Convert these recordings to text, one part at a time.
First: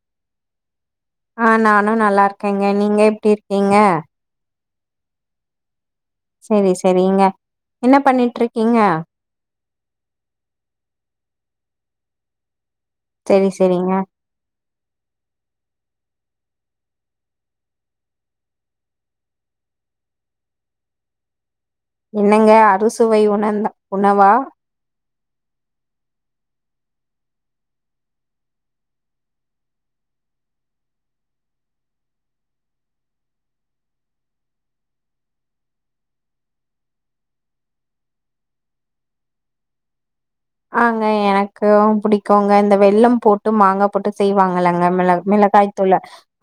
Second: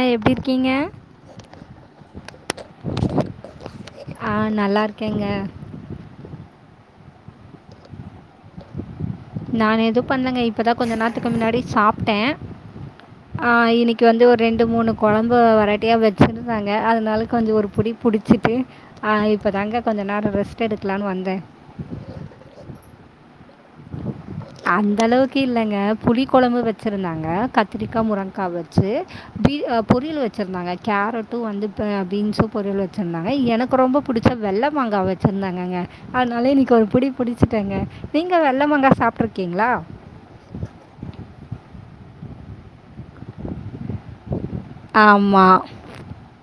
அ எப்டி இருக்கீங்க ஆ நானு நல்லாருக்கேங்க நீங்க எப்டி இருக்கீங்க கேங்க சேரி சேரிங்க என்ன பண்ணிட்டு இருக்கீங்க நானு எது பண்லங்க இப்பதா கொஞ்சோ நேரத்துக்கு முன்னாடி சாப்புட்ட செரி ஆ செரிங்க இன்னிக்கு வந்து ஒரு ரெண்டு மூணு கொழம்பு வெரைட்டியாக வெச்சுருந்தாங்க அதனால கொஞ்சோ ஒரு புடி புடிச்சுட்டு ஆ இப்போ தாங்க கொஞ்ச நேரோ ரெஸ்ட் எடுக்கலான்னு வந்த என்னங்க அறுசுவை உணந்தா அந்தளவுக் க்கு இல்லங்க புளி கொழம்பு வெச்சுருந்தாங்க கத்திரிக்கா முருங்கா வெச்சு பீ பொரியல் வெச்சுருந்தாங்க கேரட்டு வந்து இப்ப பீன்ஸு பொரியல் வெச்சுருந்தாங்க எனக்கு ரொம்போ புடுச்ச வெள்ள மாங்கா வெச்சுருந்தாங்கங்க அதனால இன்னிக்கு ஒரு புடி புடுச்சுட்டேங்க நீங்க வெள்ள மாங்கா சாப் சாப்ட்ருக்கீங்களா ஆங்க எனக்கு புடிக்குங்க இந்த வெள்ளம் போட்டு மாங்கா போட்டு செய்வாங்களங்க மிள ஆமாம் மிளகாய் தூள்ல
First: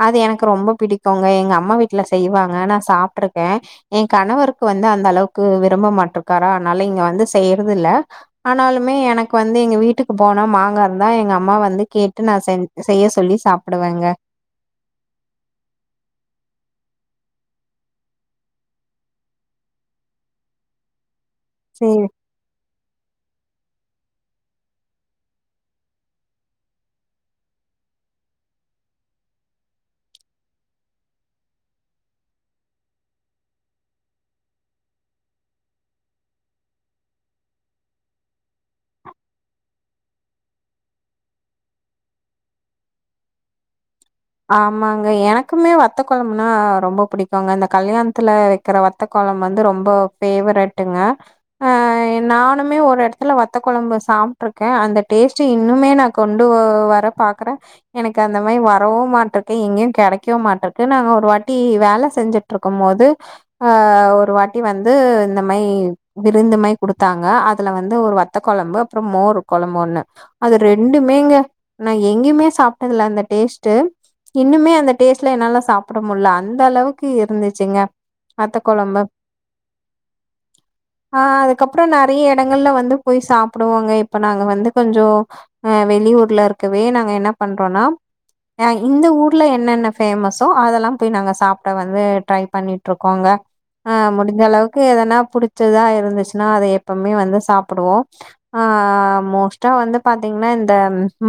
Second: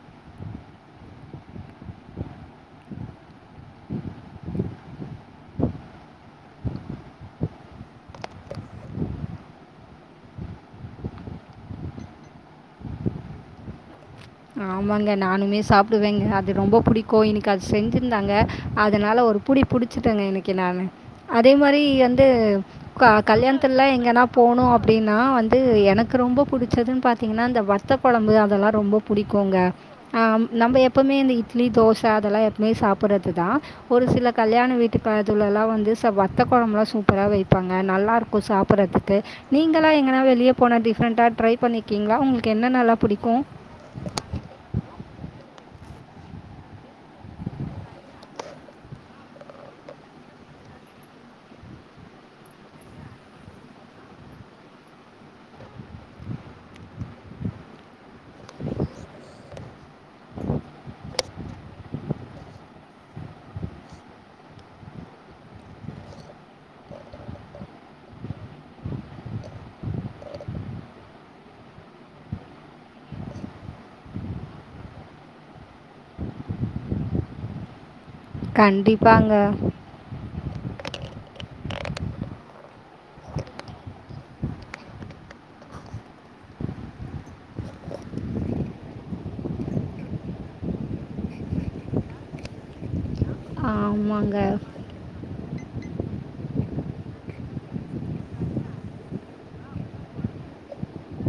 அது எனக் கு ரொம்ப புடிக்குங்க எங்க அம்மா வீட்ல செய்வாங்க நா சாப்ட்ருக் க எ கணவருக் கு வந்து அந்த அளவுக்கு விரும்ப மாட்ருக்காரா அதனால இங்க வந்து செய்றது இல்ல ஆனாலு மே எனக்கு வந்து எங்க வீட்டுக்கு போனா மாங்கா இருந்தா எங்க அம்மா வந்து கேட்டு நா செஞ் செய்ய சொல்லி சாப்புடுவேங்க ஆமாங்க நானுமே சாப்புடுவேங்க அது ரொம்போ புடிக்கு இன்னிக்கு அது செஞ்சுருந்தாங்க அதனால ஒரு புடி புடிச்சுட்டங்க இன்னிக்கு நானு அதே மாரி செரி வந்து க கல்யாணோ த்துலா எங்கனா போணு அப்டின்னா வந்து எனக்கு ரொம்போ புடுச்சதுன் பாத்தீங்கன்னா இந்த வத்த கொழம்பு அதல்லா ரொம்போ புடிக்குங்க ஆ நம்ப எப்பமே இந்த இட்லி தோச அதெல்லா எப்பவுமே சாப்புர்றதுதா ஒரு சில கல்யாண வீட்டுக்கலத்துலலா வந்து ச வத்த கொழம்புலா சூப்பரா வைப்பாங்க நல்லாருக்கு சாப்புர்றத்துக்கு நீங்களா எங்கன்னா வெளிய போனா டிஃப்ரெண்ட்டா ட்ரை பண்ணிக்கீங்களா உங்களுக்கு என்னென்னல்லா புடிக்கு ஆமாங்க எனக்குமே வத்த கொழம்புனா ரொம்போ புடிக்குங்க இந்த கல்யாணத்துல வெக்கிற வத்த கொழம் வந்து ரொம்ப ஃபேவரட்டுங்க ஆ நானுமே ஒரு எடத்துல வத்த கொழம்பு சாப்ட்ருக்க அந்த டேஸ்ட்டு இன்னுமே நா கொண்டு வர பாக்குற எனக்கு அந்த மாரி வர் மாட்டக்கு எங்கயுங் கெடைக்கவு மாட்ருக்கு நாங்க ஒரு வாட்டி வேல செஞ்சுட்ருக்கும் போது ஆ ஒரு வாட்டி வந்து இந்த மாரி விருந்து மாரி குடுத்தாங்க அதுல வந்து ஒரு வத்த கொழம்பு அப்புறோ மோரு கொழம்பு ஒன்னு அது ரெண்டுமேங்க நா எங்கயுமே சாப்டதில்ல அந்த டேஸ் டு இன்னுமே அந்த டேஸ்டுல என்னால சாப்புட முடில அந்த அளவுக்கு இருந்துச்சுங்க வத்த கொழம்பு கண்டிப்பாங்க ஆ அதுக்கப்பறோ நறையா எடங்கள்ல வந்து போய் சாப்புடுவோங்க இப்ப நாங்க வந்து கொஞ்சோ அ வெளியூர்ல இருக்கவே நாங்க என்ன பண்றோனா இந்த ஊர்ல என்னென்ன ஃபேமஸ்ஸோ அதெல்லாம் போய் நாங்க சாப்புட வந்து ட்ரை பண்ணிட்ருக் இருக்கோங்க ஆ ஆமாங்க. முடுஞ்ச அளவுக்கு எதனா புடுச் ச்சுதா இருந்துச்சுன்னா அதை எப்பமே வந்து சாப்புடுவோ அ மோஸ்டா வந்து பாத்தீங்கன்னா இந்த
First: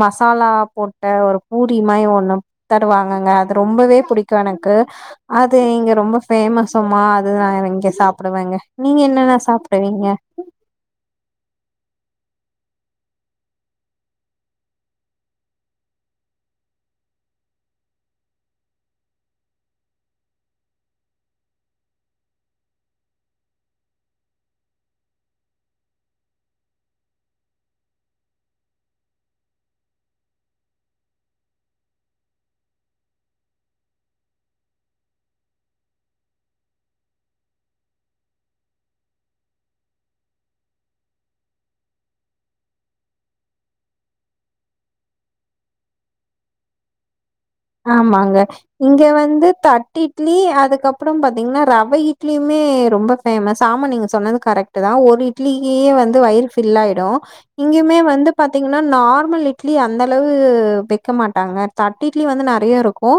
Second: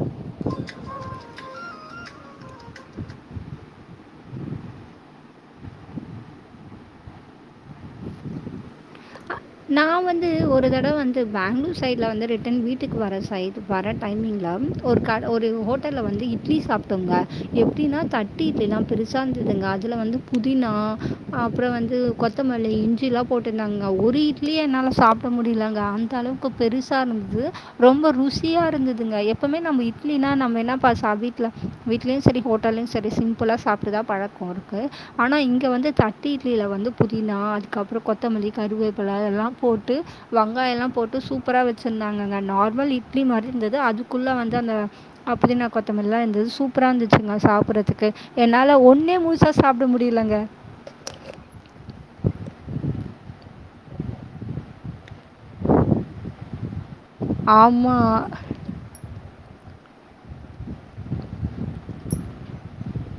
மசாலா போட்ட ஒரு பூரி மாரி ஒன் ன்னு தருவாங்கங்க அது ரொம்பவே புடிக்கு எனக்கு அதுங்க ரொம்போ ஃபேமஸ்ஸாமா அதுதாங்க இங்க சாப்டுவேங்க நீங்க என்னென்ன நா சாப்டுவீங்க வந்து ஒரு தடவ வந்து பேங்களூர் சைடு இதுல வந்து ரிட்டன் வீட்டுக்கு வர சைடு பாரே டைமிங்லா ஒரு கட ஒரு ஹோட்டல்ல வந்து இட்லி சாப்ட்டோங்க எப்டின்னா தட்டு இட்லிலாம் பெருசா இருந்துதுங்க அதுல வந்து புதினா அப்புறோ வந்து கொத்தமல்லி இஞ்சிலா போட்டுருந்தாங்கங் ஒரு இட் இட்லிய என்னால சாப்புட முடிலங்க அந்த அளவுக்கு பெருசா இருந்தது ரொம்ப ருசியா இருந்ததுங்க எப்பமே நம்ம இட்லினா நம்ம என்ன ப சா வீட்ல வீட்லேயு சேரி ஹோட்டல்லயு சேரி சிம்புளா சாப்ட்டுதா பழக்கோ இருக்கு ஆனா இங்க வந்து தட்டு இட்லில வந்து புதினா அதுக்கப்புறோ கொத்தமல்லி கருவேப் இப்பல்லா அதெல்லாம் போட்டு வெங்காயோ எல்லாம் போட்டு சூப்பரா வெச்சுருந்தாங்கங்க நார்மல் இட்லி மாரி இருந்தது அதுக்குள்ள வந்து அந்த அப் புதினா கொத்தமல்லில்லா இருந்தது சூப்பரா இருந்துச்சுங்க சாப்பிட்றதுக்கு ஆமாங்க என்னால் இங்க ஒன்றே வந்து முழுசாக சாப்பிட தட்டு இட்லி முடியலங்க அதுக்கப்பறோம் பாத்தீங்கன்னா ரவ இட்லியுமே ரொம்ப ஃபேமஸ் ஆமா நீங்க சொன்னது கரெக்ட்டுதா ஒரு இட் இட்லியே வந்து வயிறு பில்லாயிடு இங்கியுமே வந்து ஆமாம் பாத்தீங்கன்னா நார்மல் இட் ் இட்லி அந்த அளவு வெய்க்க மாட்டாங்க த இட்லி வந்து நெறய இருக்கு ஓ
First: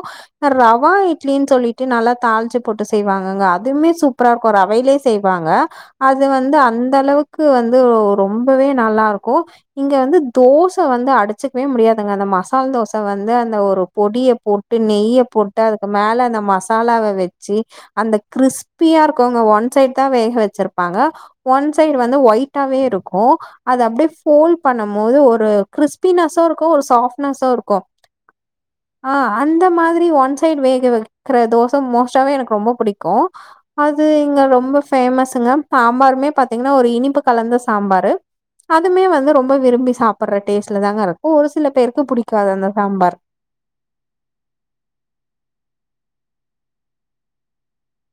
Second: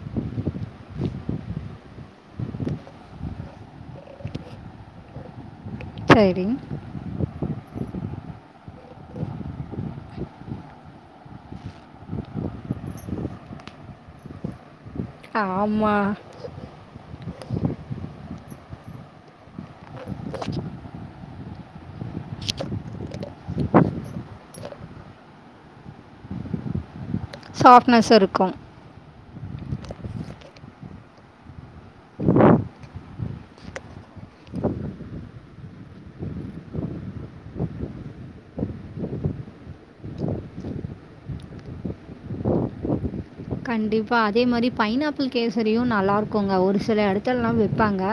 ரவா இட்லின்னு சொல்லிட்டு நல்லா தாளுச்சு போட்டு செய்வாங்கங்க இதுவுமே சூப்பரா இருக்கு ரவையிலே செய்வாங்க அது சரி வந்து அந்த அளவுக்கு வந்து ரொம்பவே நல்லா இருக்கு இங்க வந்து தோச வந்து அடுச்சுக்கவே முடியாதுங்க அந்த மசால் தோச வந்து அந்த ஒரு பொடிய போட் ட்டு நெய்ய போட்டு அதுக்கு ஆமாம் மேல அந்த மசாலாவ வச்சு அந்த கிர்ஸ் ப்பியா இருக்கோங்க ஒன் ஒன் சைட் தா வேக வச்சிருப்பாங்க ஒன் சைடு வந்து ஒயிட்டாவே இருக்கு அது அப்டியே ப்போல் பண்ணும் போது ஒரு கிறிஸ்பினெஸு இருக்கு ஒரு சாஃப்ட் சாப்ட்னஸ்ஸு இருக்கு ஆ அந்த மாதிரி ஒன் சைட் வே இங்க விக்கிற தோச ஸ் மோஸ்ட்டாவே எனக்கு ரொம்ப பிடிக்கு அது இங்க ரொம்ப பேமஸுங்க சாம்பாருமே பாத்தீங்கன்னா ஒரு இனிப்பு கலந்த சாம்பாரு அதுமே வந்து ரொம்ப விரும்பி சாப்பிடுற டேஸ்ட்லதாங்க இருக்கு ஒரு சில பேருக்கு பிடிக்காது அந்த சாம்பார் கண்டிப்பா அதே மாதிரி பைனாப்பிள் கேசரியு நல்லா இருக்குங்க ஒரு சில எடத்துலல்லா விப்பாங்க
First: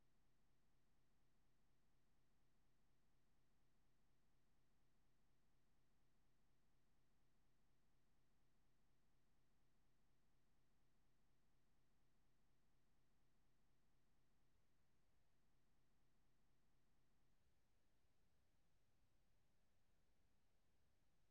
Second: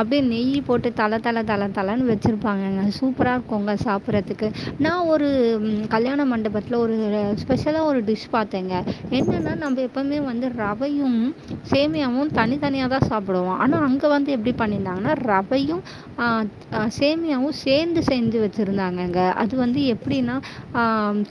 அப்டியே நெய் போட்டு தல தல தலன்னு வச்சுருப்பாங்க சூப்பராக இருக்குங்க சாப்பிடறதுக்கு நா ஒரு கல்யாண மண்டபத்துல ஒரு ஸ்பெஷலா ஒரு டிஷ் பாத்தேங்க என்னன்னா நம்ம எப்பவுமே வந்து ரவையும் சேமியாவும் தனித்தனியாக தா சாப்டுவோ ஆனா அங்க வந்து எப்டி பண்ணியிருந்தாங்கன்னா ரவையு சேமியாவு சேர்ந்து செஞ்சு வச்சருந்தாங்க அங்க அது வந்து எப்டின்னா ஆ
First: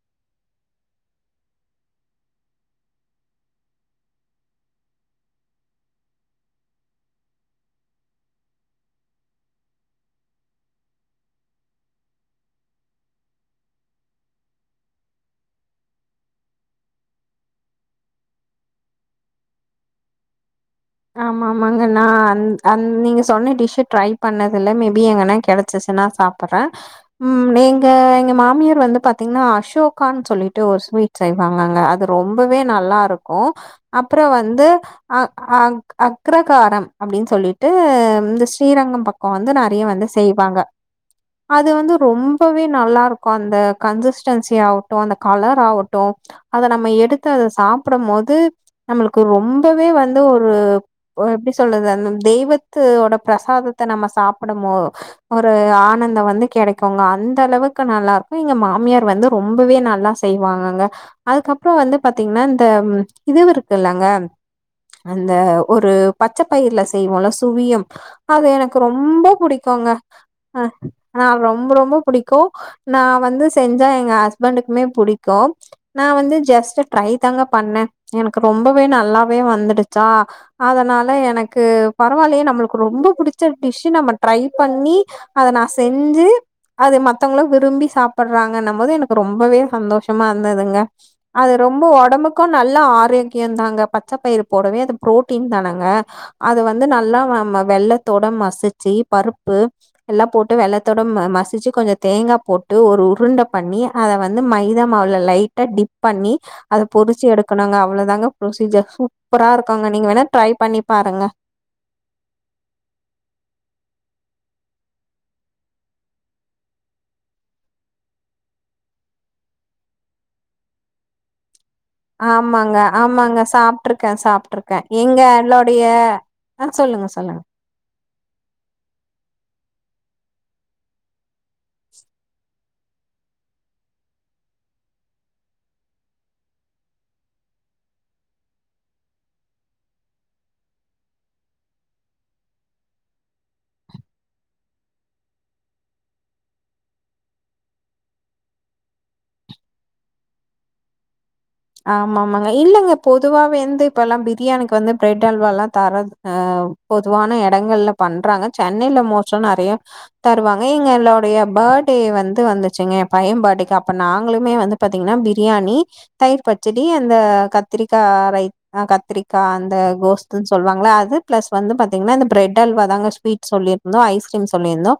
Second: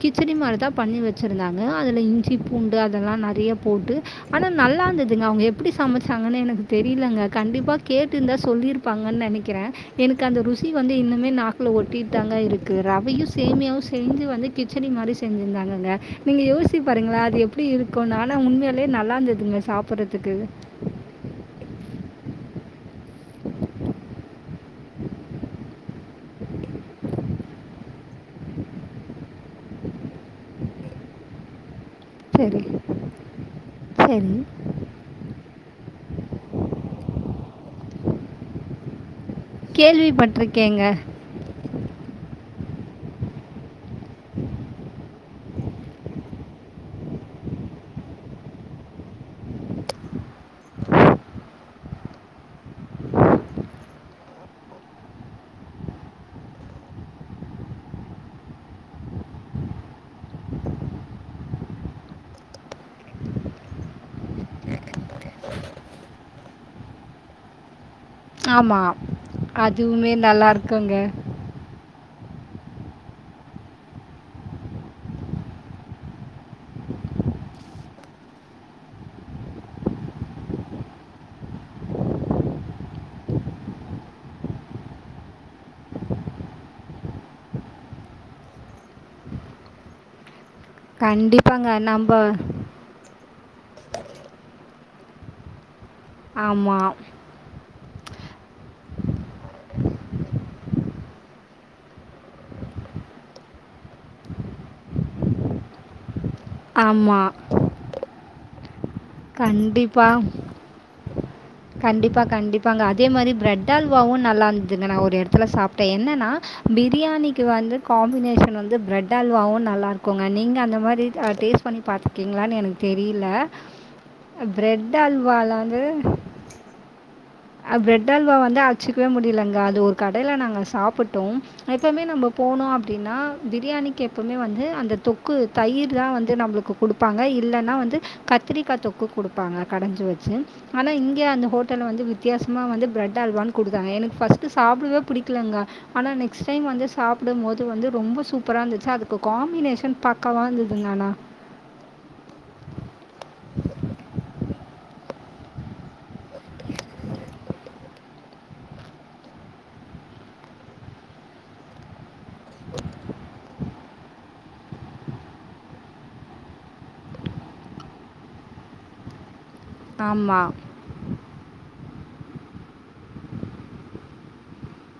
கிச்சடி மாதிரி தா பண்ணி வச்சுருந்தாங்க அதுல இஞ்சி பூண்டு அதெல்லா நெறய போட்டு ஆனா நல்லா இருந்ததுங்க அவுங்க எப்டி சமச்சாங்கன்னு எனக்கு தெரியலங்க கண்டிப்பா கேட்டுருந்தா சொல்லியிருப்பாங்கன்னு நெனக்குறே எனக்கு அந்த ருசி வந்து இன்னுமே நாக்குல ஒட்டிட்டு தாங்க இருக்கு ரவையு சேமியாவு சேந்து வந்து கிச்சடி மாதிரி செஞ்சிருந்தாங்க நீங்க யோசிச்சு பாருங்களே அது எப்டி இருக்கு நாக்ல ஆனா உண்மையிலே நல்லா இருந்ததுங்க சாப்பிரறதுக்கு அ நீங்க சொன்ன டிஷ் ட்ரை பண்ணதுல மேபி எங்கனா கெடச்சிச்சுன்னா சாப்புட்றே நீங்க எங்க மாமியார் வந்து பாத்தீங்கன்னா அசோகான்னு சொல்லிட்டு ஒரு ஸ்வீட் செய்வாங்கங்க அங்கது ரொம்பவே சரி நல்லா இருக்கு அப்புற சரி வந்து அ அ அக்ரகாரம் அப்டின்னு சொல்லிட்டு இந்த ஸ்ரீரங்கம் பக்க இப்ப வந்து நெறய வந்து செய்வாங்க கேள்விப்பட்டிருக்கேங்க அது வந்து ரொம்பவே நல்லா இருக்கு க்கோ அந்த கன்சசிஸ்டன்சி ஆகட்டு அந்த கலர் ஆகட்டு அத நம்ம எடுத்து அத சாப்புடும்போது நம்மளுக்கு ரொம்பவே வந்து ஒரு எப்டி சொல்றது அந்த தெய்வத்தோட பிரசாதத்த நம்ம சாப்படம் போது ஒரு ஆனந்த வந்து கெடைக்ங்குல அந்த அளவுக்கு நல்லா இருக்கு எங்க மாமியார் வந்து ரொம்பவே நல்லா செய்வாங்கங்க அதுக்கப்றோ வந்து பாத்தீங்கனா இந்த இதுவு இருக்கு இல்லங்க அ அந்த ஒரு பச்ச பயிரில செய்வோல சுவியம் அது எனக்கு ஆமாம் ரொம்ப புடிக்குங்க அதுவுமே நல்லா அ இருக்குங்க ஆன ரொம்ப ரொம்ப புடிக்கு சோ நா வந்து செஞ்சா எங்க ஹஸ்பண்டுக்குமே புடிக்கு நா வந்து ஜஸ்ட் ட்ரை தாங்க பண்ணே எனக்கு ரொம்பவே நல்லாவே வந்துடுச்சா அதனால எனக்கு பரவாயில்லயே நம்மளுக்கு ரொம்ப பிடிச்ச டிஷ் நம்ம ட்ரை பண்ணி அத நா செஞ்சு அது மத்தவங்களு விரும்பி சாப்ருறாங்கன்னும் போது எனக்கு ரொம்பவே சந்தோஷமா ந்ததுங்க அது கண்டிப்பாங்க ரொம்ப நம்ம ஒடம்புக்கு நல்லா ஆரோக்கியொ தாங்க பச்ச பயிர் போடவே ப்ரோட் டீன் தானங்க அத வந்து ஆமாம் நல்லா வ ம வெல்ல த்தோட மசிச்சு பருப்பு எல்லா போட்டு வெல்லத்தோட மசிச்சு கொஞ்ச தேங்கா போட்டு ஒரு உருண்ட பண்ணி அத வந்து மைதா மாவுல லைட்டா டிப் பண்ணி அத பொறிச்சு ஆமாம் எடுக்கனுங்க அவ்ளதாங்க ப்ரொசிஜர் சூப்பரா இருக்குங்க நீங்க வேணா ட்ரை பண்ணி பாருங்க. கண்டிப்பா கண்டிப்பாங்க அதே மாரி பிரெட்டல்வாவு நல்லா ந்ததுங்க ஒரு எடத்துல சாப்டே என்னனா பிரியாணிக்கு வந்து காம்பினேஷன் வந்து பிரட் அல்வாவு நல்லாருக்குங்க நீங்க அந்த மாரி டேஸ் பண்ணி பாத்துக்கீங்ளான் எனக் தெரில கே சாப்ட்ருக்கே எங்களோடைய அ சொல்லுங்க சொல்லுங்க அ பிரெட் அல்வா வந்து அச்சுக்கவே முடியலங்க அது ஒரு கடைல நாங்க சாப்புட்டோம் எப்பவ்மே நம்ம போனோ அப்டின்னா பிரியாணிக்கு எப்பவ்மே வந்து அந்த தொக்கு தயிர் தா வந்து நம்பளுக்கு குடுப்பாங்க இல்லன்னா வந்து கத்திரிக்கா தொக்கு குடுப்பாங்க கடஞ்சு வச்சு ஆனா இங்க அந்த ஹோட்டல்ல வந்து வி த்தியாசமா வந்து பிரெட் அல்வான் குடுத்தாங்க எனக்கு ஃபஸ்ட்டு சாப்டவே புடிக்லங்க ஆனா நெக்ஸ்ட் டைம் வந்து சாப்புடும் போது வந்து ரொம்ப சூப்பரா இந்துச்சு அதுக்கு காம்பினேஷன் பக்காவா இருந்துதுங்க ஆனா ஆமாமாங்க இல்லங்க பொதுவாவே எந்து இப்பல்லா பிரியாணிக்கு வந்து பிரெட் அல்வாலா தர ஆ பொதுவான எடங்கள்ல பண்றாங்க சென்னைல மோஸ்டா நறைய தருவாங்க எங்களோடைய பர்டே வந்து வந்துச்சுங்க எ பைய பர்டேக்கு அப்ப நாங்களுமே வந்து பாத்தீங்கனா பிரியாணி தயிர் பச்சடி அந்த கத்திரிக்கா ரை‌ ஆ கத்திரி க்கா அந்த கோஸ்துன் ஆமாம் சொல்வாங்கள அது பிளஸ் வந்து பத் தீங்னா இந்த பிரட்அல்வா தாங்க ஸ்வீட் சொல்லிர்ந்தோ ஐஸ்கிரீம் சொல்லிர்ந்தோ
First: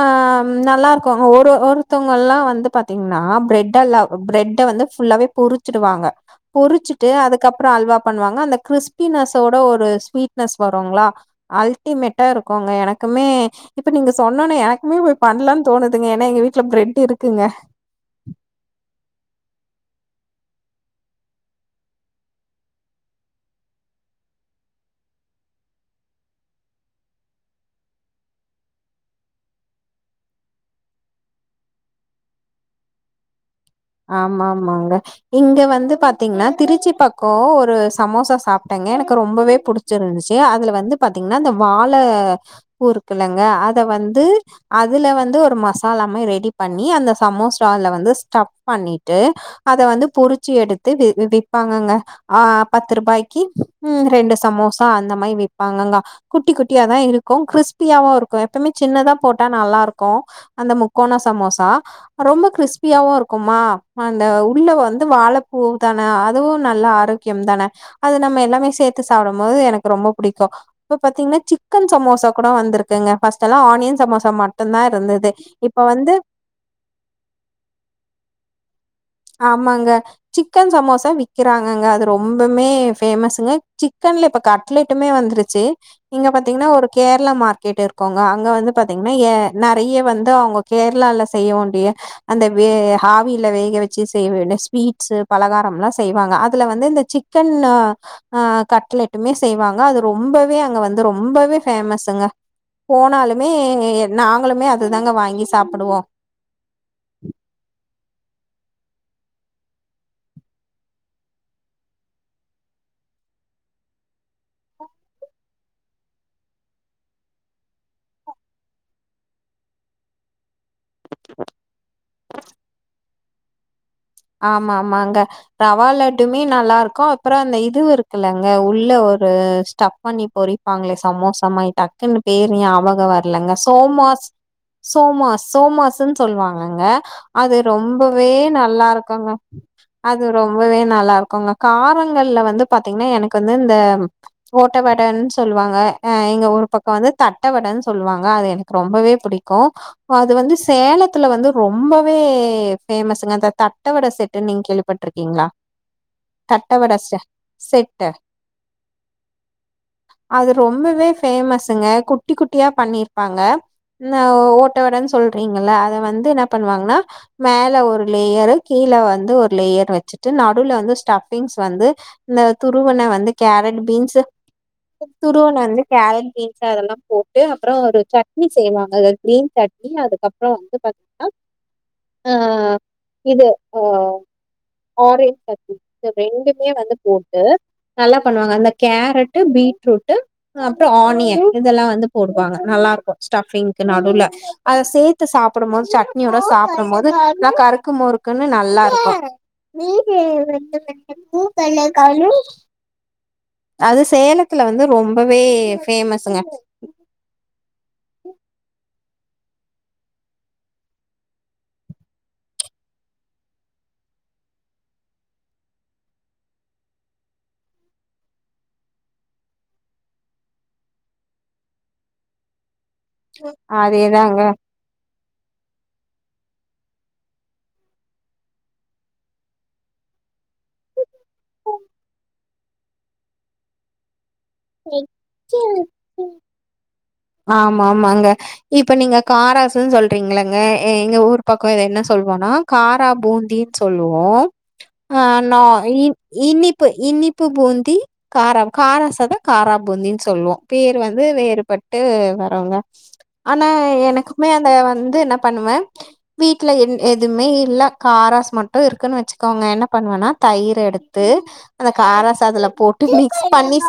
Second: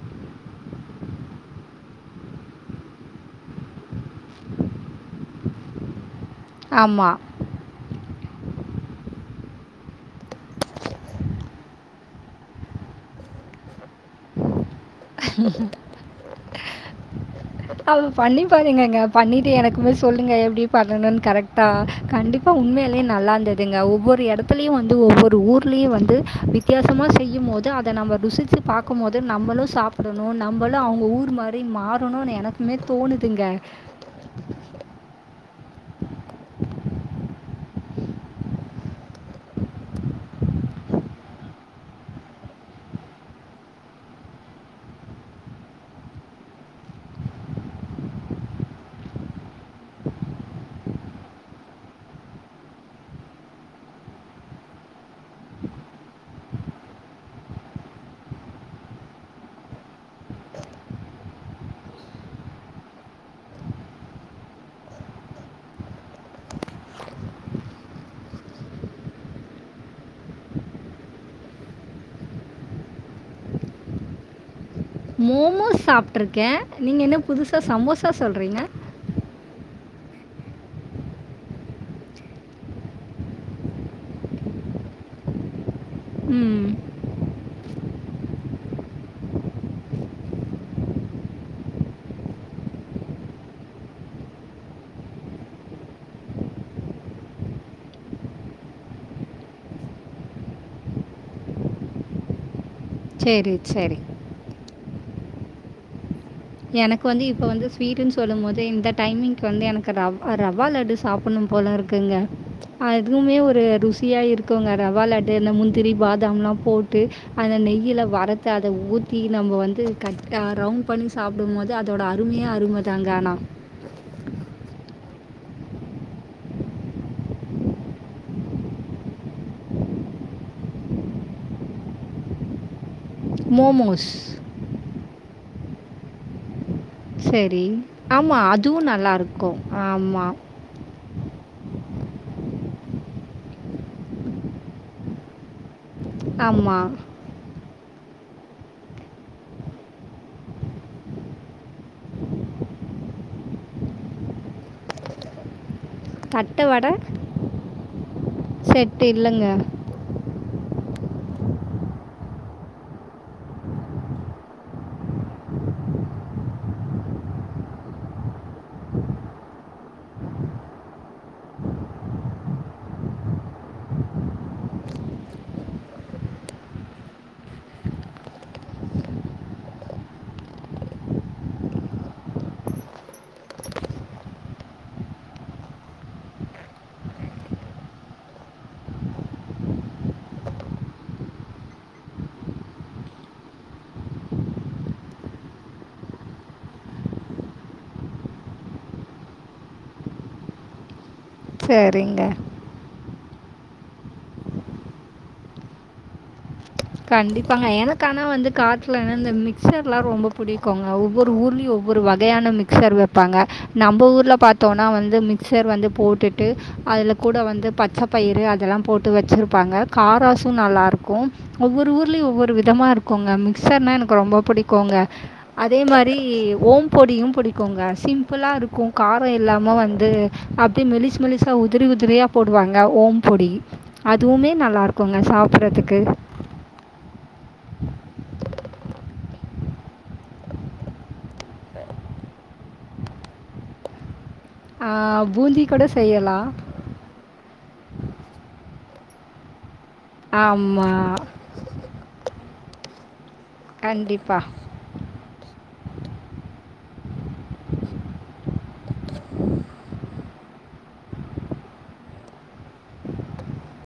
ஆ ம் நல்லாருக்கு ஒரு ஒருத்தவ்ங்கல்லா பாத்திங்னா பிரட் அல்லா பிரட்ட வந்து ஃபுல்லாவே பொரு ச்சுடுவாங்க பொருச்சுட்டு ஆமாம் அதுக்கப்ற அல்வா பண்வாங்க அந்த கிரிஸ்பினஸ்ஸோட ஒரு ஸ்வீட்னஸ் வருங்ளா அல்டிமெட்டா இருக்குங்க எனக்குமே இப்ப நீங்க சொன்னோன என க்குமே போய் பண்லான் தோணுதுங்க ஏனா எங்க வீட்ல பிரெட் இருக்குங்க ட்டு எனக்குமே சொல்லுங்க எப்டி பண்ணணுன் கரெக்டா கண்டிப்பா உண்மையாலே நல்லாந்ததுங்க ஒவ்வொரு எடத்துலயு வந்து ஒவ்வொரு ஊர்லயு வந்து வித்யாசமா செய்யும்மோது அத நம்ம ருசிச்சு பாக்கும்மோது நம்மளு சாப் புடனு நம்பளு அவுங்க ஊர் மாரி மாறனுன் எனக்குமே தோணுதுங்க ஆமாமாங்க இங்க வந்து பாத்தீங்னா திருச்சி பக்கோ ஒரு சமோசா சாப்டேங்க எனக்கு ரொம்பவே புடிச்சுருந்துச்சு அதுல வந்து பாத்தீங்னா அந்த வாழ பூ இருக்குலங்க அத வந்து அதுல வந்து ஒரு மசாலா மார் ரெடி பண்ணி அந்த சமோசால வந்து ஸ்டஃப் பண்ணிட்டு அத வந்து பொரிச்சி எடுத்து வி விப்பாங்கங்க ஆ பத்து ருபாய்க்கி ம் ரெண்டு சமோசா அந்த மாயி விப்பாங்கங்க குட்டி குட்டியாதா இருக்கு கிரிஸ்பியாவு இருக்கு எப்பமே சின்னதா போட்டா நல்லாருக்கு அந்த முக்கோண சமோசா ரொம்ப கிரிஸ்பியாவு இருக் குமா அந்த உள்ள வந்து வாழப்பூ தானே அதுவு நல்ல ஆரோக்யம் தான அது நம்ம எல்லாமே சேத்து சாப்டும் போது எனக்கு ரொம்ப புடிக்கு இப்ப பாத்தீங்னா சிக்கன் சமோசா கூட வந்துருக்குங்க ஃபஸ்டெல்லா ஆனியன் சமோசா மட் மோமோஸ் சாப்ட்ருக்கே நீங்க என்ன புதுசா சமோ சா சொல்றீங்க ஆமாங்க சிக்கன் சமோசா வி்க்கிறாங்கங்க அது ரொம்பமே ஃபேமஸுங்க சிக்கன்ல இப்ப கட்லெட்டுமே வந்துருச்சு இங்க பத்தீங்னா ம். ஒரு கேரளா மார் கேட்டுருக்கோங்க அங்க வந்து பாத்தீங்கன்னா யே நெறைய வந்து அவங்க கேரளால செய்ய வேண்டிய அந்த வே ஹாவில வேக வ ச்சு செய்ய வேண்டிய ஸ்வீட்ஸு பலகாரம்லா செய்வாங்க அதுல வந்து இந்த சிக்கன் ஆ ஆ கட்லெட்டுமே செய்வாங்க அது ரொம்பவே அங்க வந்து ரொம்பவே ஃபேமஸுங்க. போனாலுமே சரி, சரி. நாங்களுமே அதுதாங்க வாங் கி சாப்டுவோ. எனக்கு வந்து இப்ப வந்து ஸ்வீட்டுன் சொல்லும் போதே இந்த டைமிங்க்கு வந்து எனக்கு ரவ் அ ரவா லட்டு சாப்பட்ணு போல இருக்குங்க. அதுமே ஒரு ருசியா இருக்குங்க ரவா லட்டு அந்த முந்திரி பாதாம்லா போட்டு அந்த நெய்யில வறுத்து அத ஊத்தி நம்ப வந்து கட் ஆ ரவுண்ட் சாப்டும்போது அதோட அருமையே அருமதாங்க ஆனா. ஆமா ஆமாங்க ரவா லட்டுமே நல்லா இருக்கு அப்புறோ அந்த இதுவு இருக்குல்லங்க உள்ள ஒரு ஸ்டஃப் பண்ணி பொரிப்பாங்களே சமோசா மாரி டக்குன்னு பேரு ஞாபகம் வ ரலங்க மோமோஸ் சோமாஸ் சோமாஸ். சோமாஸுன் சொல்வாங் கங்க அது சரி ரொம்பவே ஆமாம் நல்லா அதுவும் இரு க்குங்க இருக்கும் அது ஆமாம் ரொம்பவே நல்லா இருக்குங்க காரங் கள்ல வந்து பாத்தீங்ன்னா எனக்கு வந்து இந்த ஓட்ட வடன்னு சொல்வாங்க. ஆ எங்க ஊர் பக்கோ ஆமாம் வந்து தட்ட வடன்னு சொல்வா ங்க அது எனக்கு ரொம்பவே பிடிக்கு. அது வந்து சேலத்துல வந்து ரொம்பவே ஃபேமஸுங்க அந்த த ட்ட வட செட்டுன்னு நீங்க கேள்விப்பட்ருக்கீங்களா? தட்டை தட்ட வடை வட செ செட்டு செட்டு இல்லைங்க அது ரொம்ப பவே ஃபேமஸுங்க குட்டி குட்டியா பண்ணிருப்பாங்க. ஆ ஓட்ட வடன்னு சொல்றீங்கல்ல அத வந்து என்னா பண்ணுவாங்கன்னா மேல ஒரு லேயரு கீழ வந்து ஒரு லேயர் வச்சுட்டு நடுவுல வந்து ஸ்டஃபிங்ஸ் வந்து இந்த துருவுன வந்து கேரட், பீன்ஸு துருவுன வந்து கேரட், பீன்ஸ் அதெல்லா போட்டு அப்புறோ ஒரு சட்னி செய்வாங்க கிரீன் சட்னி அதுக்கப்புறோ வந்து பாத்தீங்னா ஆ இது ஆ ஆரஞ்ச் சட்னி இது ரெண்டுமே வந்து போட்டு நல்லா பண்ணுவாங்க. அந்த கேரட்டு பீட்ரூட்டு அப்றோ ஆனியன் இதெல்லா வந்து போடுவாங்க நல்லா இருக்கு ஸ்டஃபிங்க்கு நடுவுல அத சேத்து சாப்படும்போது சட்னியோட சாப்டும்போது நல்லா கறுக்குமுறுக் குன்னு நல்லா இருக்கு. ப்ளு கலர் சரிங்க கானோ. அது சேலத்துல வந்து ரொம்பவே ஃபேமஸுங்க. கண்டிப்பாங்க. எனக்கு ஆனா வந்து காரத்துலனா இந்த மிக்சர்லா ரொம்ப புடிக்குங்க. ஒவ்வொரு ஊர்லயு ஒவ்வொரு வகையான மிக்சர் வெப்பாங்க. நம்ப ஊர்ல பாத்தோன்னா வந்து மிக்சர் வந்து போட்டுட்டு அதுல கூட வந்து பச்சப்பயிறு அதெல்லாம் போட்டு வச்சுருப்பாங்க காராஸு நல்லாருக்கு ஒவ்வொர் ஊர்லயு ஒவ்வொரு விதமா இரு க்குங்க மிக்சர்னா எனக்கு ரொம்ப அதேதாங்க பிடிக்குங்க. அதே மாரி ஓம் பொடியு பிடிக்குங்க. சிம்பிளா இருக்கு காரோ இல்லாம வந்து அப்டியே மெலிசு மெலிசா உதிரி உதிரியா போடுவாங்க ஓம் பொடி அ அதுவுமே நல்லா இருக்குங்க சாப்டறதுக்கு. ஆமா ஆமாங்க. இப்ப நீங்க காராஸுன்னு சொல்றீங்கல்லங்க எ எங்க ஊர் பக்கோ இத என்ன சொல்வோன்னா காரா பூந்தின்னு சொல்லுவோ. ஆ நா பூந்தி கூட இன் செய்யலாம் இனிப்பு இனிப்பு பூந் பூந்திகாரம் கார சாத காரம். பூந்தின்னு சொல்லுவோம் பேர் ஆமாம் வந்து வேறுபட்டு. வரவங்க. ஆனா கண்டிப்பாக எனக்குமே அந்த வந்து என்ன பண்ணுவேன். வீட்டுல என். எதுமே இல்ல காராஸ் மட்டும் இருக்குன்னு வச்சுக்கோங்க என்ன பண்ணுவேனா தயிர எடுத்து அந்த காரா சாதுல போட்டு மிக்ஸ் பண்ணி